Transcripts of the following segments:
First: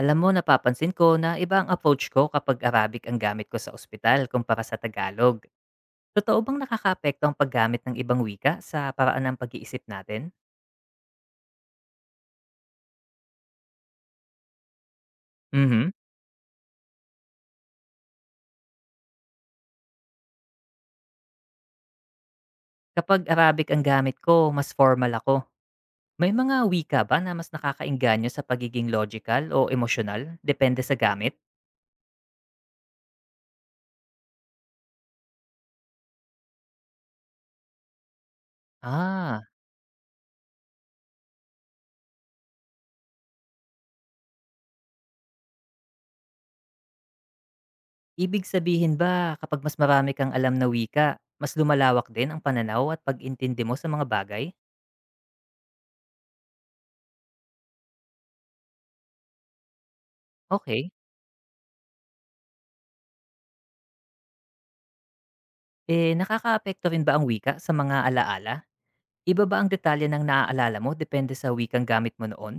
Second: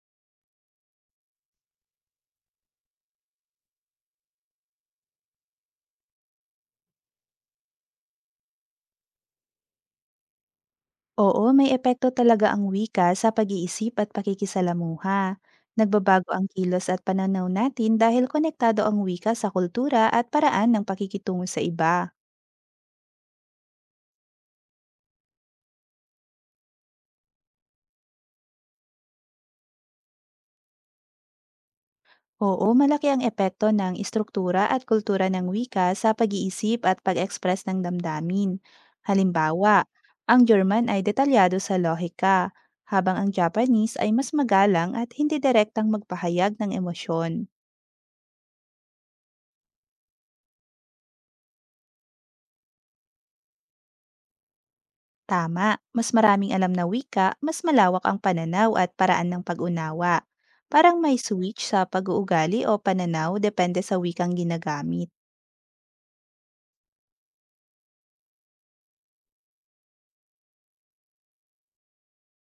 Alam mo, napapansin ko na iba ang approach ko kapag Arabic ang gamit ko sa ospital kumpara sa Tagalog. Totoo bang nakakaapekto ang paggamit ng ibang wika sa paraan ng pag-iisip natin? Oo, may epekto talaga ang wika sa pag-iisip at pakikisalamuha. Mhm. Nagbabago ang kilos at pananaw natin dahil konektado ang wika sa kultura at paraan ng pakikitungo sa iba. Kapag Arabic ang gamit ko, mas formal ako. May mga wika ba na mas nakakainganyo sa pagiging logical o emotional? Depende sa gamit? Oo, malaki ang epekto ng istruktura at kultura ng wika sa pag-iisip at pag-express ng damdamin. Ah, Halimbawa, ang German ay detalyado sa lohika, habang ang Japanese ay mas magalang at hindi direktang magpahayag ng emosyon. ibig sabihin ba kapag mas marami kang alam na wika, mas lumalawak din ang pananaw at pag-intindi mo sa mga bagay? Tama, mas maraming alam na wika, mas malawak ang pananaw at paraan ng pag-unawa. Okay. Parang may switch sa pag-uugali o pananaw depende sa wikang ginagamit. Eh, nakakaapekto rin ba ang wika sa mga alaala? Iba ba ang detalye ng naaalala mo depende sa wikang gamit mo noon?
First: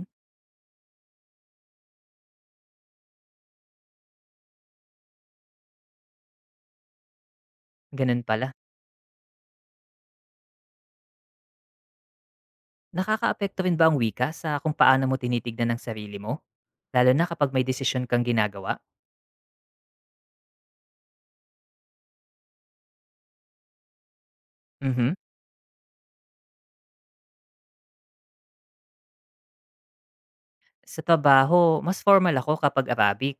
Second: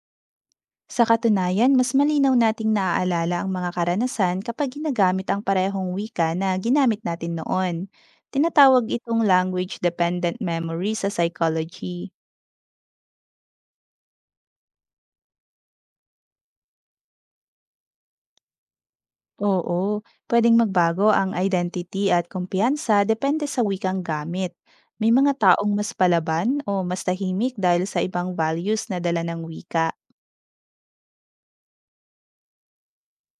Sa katunayan, mas malinaw nating naaalala ang mga karanasan kapag ginagamit ang parehong wika na ginamit natin noon. Ganun pala. Tinatawag itong language-dependent memory sa psychology. Nakakaapekto rin ba ang wika sa kung paano mo tinitignan ang sarili mo? Lalo na kapag may desisyon kang ginagawa? Oo, pwedeng magbago ang identity at kumpiyansa depende sa wikang gamit. May Mhm. mga taong mas palaban o mas tahimik dahil sa ibang values na dala ng wika. Sa trabaho, mas formal ako kapag Arabic.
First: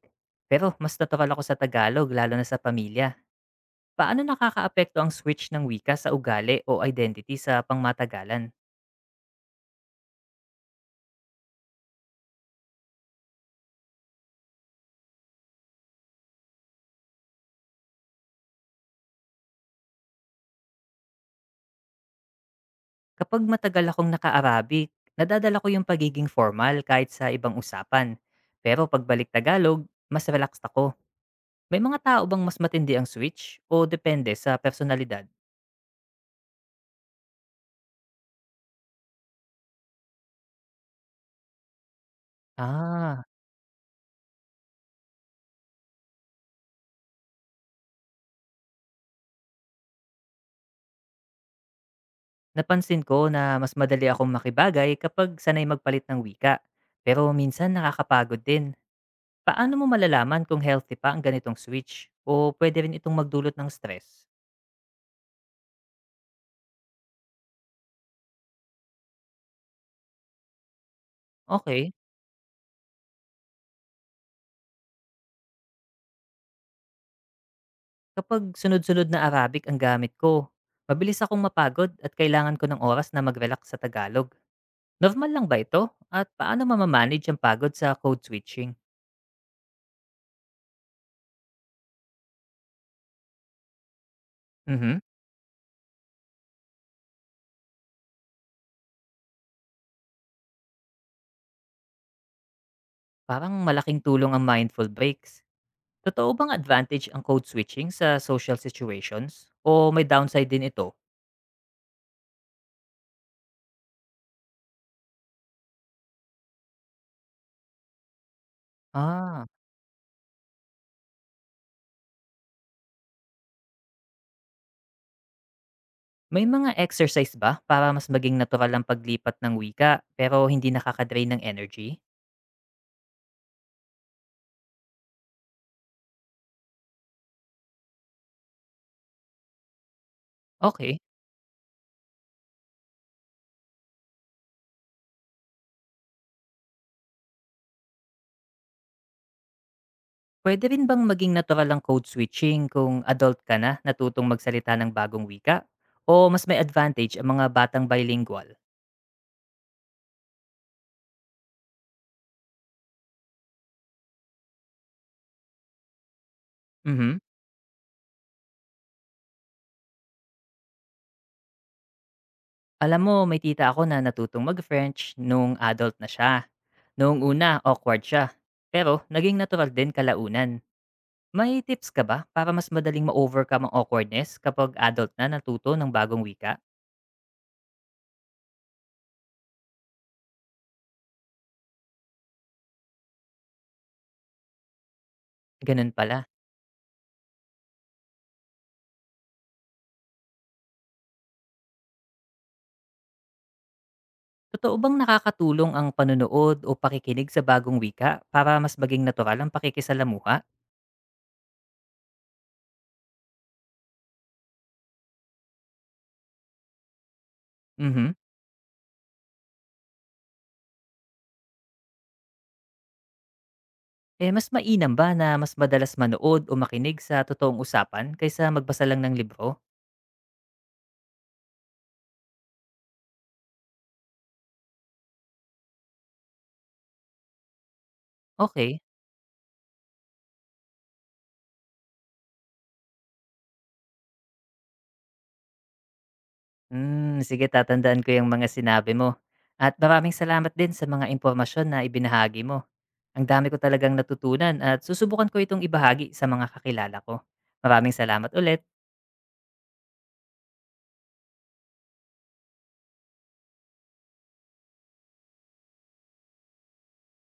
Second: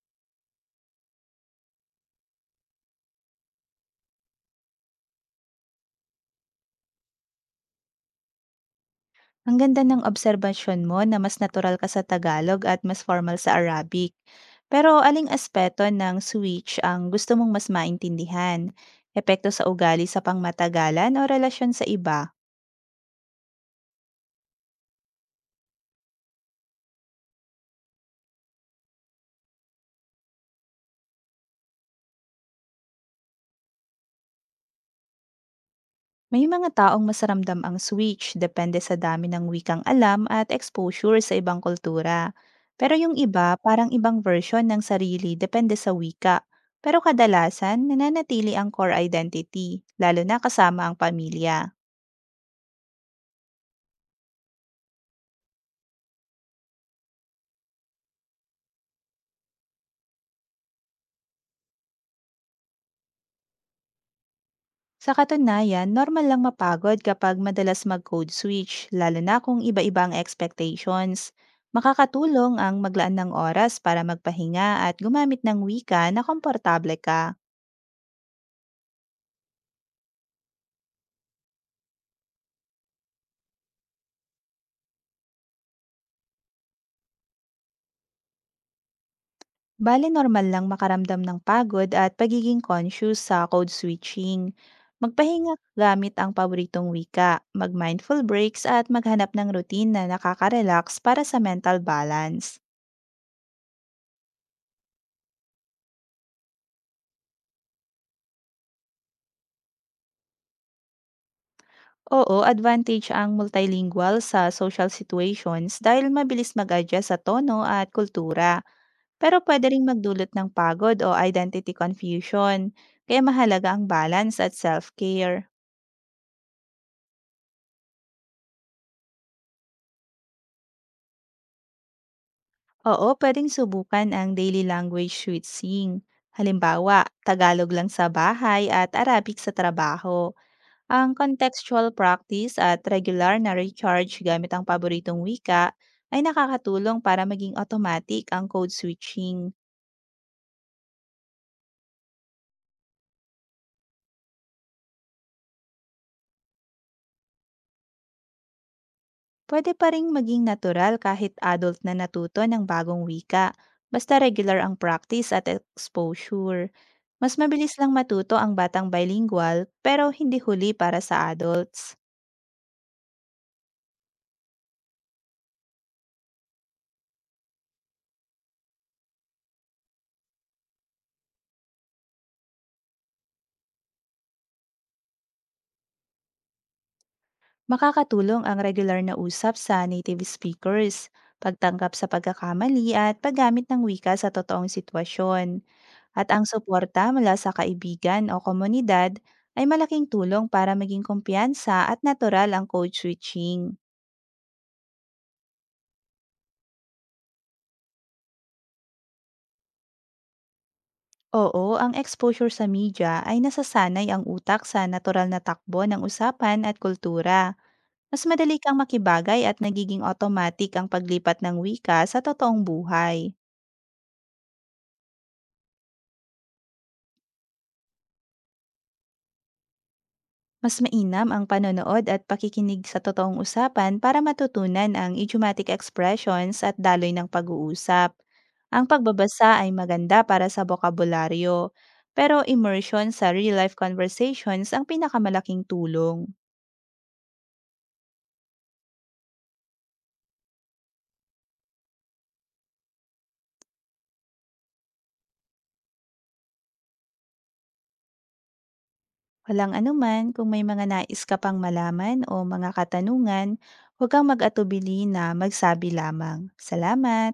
Pero mas natural ako sa Tagalog, lalo na sa pamilya. Paano nakakaapekto ang switch ng wika sa ugali o identity sa pangmatagalan? Ang ganda ng obserbasyon mo na mas natural ka sa Tagalog at mas formal sa Arabic. Pero aling aspeto ng switch ang gusto mong mas maintindihan? Epekto sa ugali sa pangmatagalan o relasyon sa iba? Kapag matagal akong naka-Arabic, nadadala ko yung pagiging formal kahit sa ibang usapan. Pero pagbalik Tagalog, mas relaxed ako. May mga tao bang mas matindi ang switch o depende sa personalidad? May mga taong mas ramdam ang switch depende sa dami ng wikang alam at exposure sa ibang kultura. Pero yung Ah, iba, parang ibang version ng sarili depende sa wika. Pero kadalasan, nananatili ang core identity, lalo na kasama ang pamilya. napansin ko na mas madali akong makibagay kapag sanay magpalit ng wika. Pero minsan nakakapagod din. Paano mo malalaman kung healthy pa ang ganitong switch? O pwede rin itong magdulot ng stress? Sa katunayan, normal lang mapagod kapag madalas mag-code switch, lalo na kung iba-iba ang expectations. Okay, Makakatulong ang maglaan ng oras para magpahinga at gumamit ng wika na komportable ka. kapag sunod-sunod na Arabic ang gamit ko, mabilis akong mapagod at kailangan ko ng oras na mag-relax sa Tagalog. Normal lang ba ito? At paano mamamanage ang pagod sa code switching? Bale normal lang makaramdam ng pagod at pagiging conscious sa code switching. Mhm. Magpahinga gamit ang paboritong wika, mag-mindful breaks at maghanap ng routine na nakaka-relax para sa mental balance. Parang malaking tulong ang mindful breaks. Totoo bang advantage ang code switching sa social situations? O may downside din ito? Oo, advantage ang multilingual sa social situations dahil mabilis mag-adjust sa tono at kultura. Pero Ah, pwede ring magdulot ng pagod o identity confusion. Kaya mahalaga ang balance at self-care. may mga exercise ba para mas maging natural ang paglipat ng wika pero hindi nakakadrain ng energy? Oo, pwedeng subukan ang daily language switching. Halimbawa, Tagalog lang sa bahay at Arabic sa trabaho. Okay. Ang contextual practice at regular na recharge gamit ang paboritong wika ay nakakatulong para maging automatic ang code switching. Pwede rin bang maging natural ang code switching kung adult ka na natutong magsalita ng bagong wika? O mas may advantage ang mga batang bilingual? Pwede pa rin maging natural kahit adult na natuto ng bagong wika, basta regular ang practice at exposure. Mhm. Mas mabilis lang matuto ang batang bilingual pero hindi huli para sa adults. Alam mo, may tita ako na natutong mag-French nung adult na siya. Noong una, awkward siya. Pero naging natural din kalaunan. May tips ka ba para mas madaling ma-overcome ang awkwardness kapag adult na natuto ng bagong wika? Makakatulong ang regular na usap sa native speakers, pagtanggap sa pagkakamali at paggamit ng wika sa totoong sitwasyon. Ganun pala. At ang suporta mula sa kaibigan o komunidad ay malaking tulong para maging kumpiyansa at natural ang code switching. Totoo bang nakakatulong ang panunood o pakikinig sa bagong wika para mas maging natural ang pakikisalamuha? Oo, ang exposure sa media ay nasasanay ang utak sa natural na takbo ng usapan at kultura. Mhm. Mas madali kang makibagay at nagiging automatic ang paglipat ng wika sa totoong buhay. Eh, mas mainam ba na mas madalas manood o makinig sa totoong usapan kaysa magbasa lang ng libro? Mas mainam ang panonood at pakikinig sa totoong usapan para matutunan ang idiomatic expressions at daloy ng pag-uusap. Okay. Ang pagbabasa ay maganda para sa bokabularyo, pero immersion sa real-life conversations ang pinakamalaking tulong. Hmm, sige tatandaan ko yung mga sinabi mo. At maraming salamat din sa mga impormasyon na ibinahagi mo. Ang dami ko talagang natutunan at susubukan ko itong ibahagi sa mga kakilala ko. Maraming salamat ulit. Walang anuman, kung may mga nais ka pang malaman o mga katanungan, huwag kang mag-atubili na magsabi lamang. Salamat!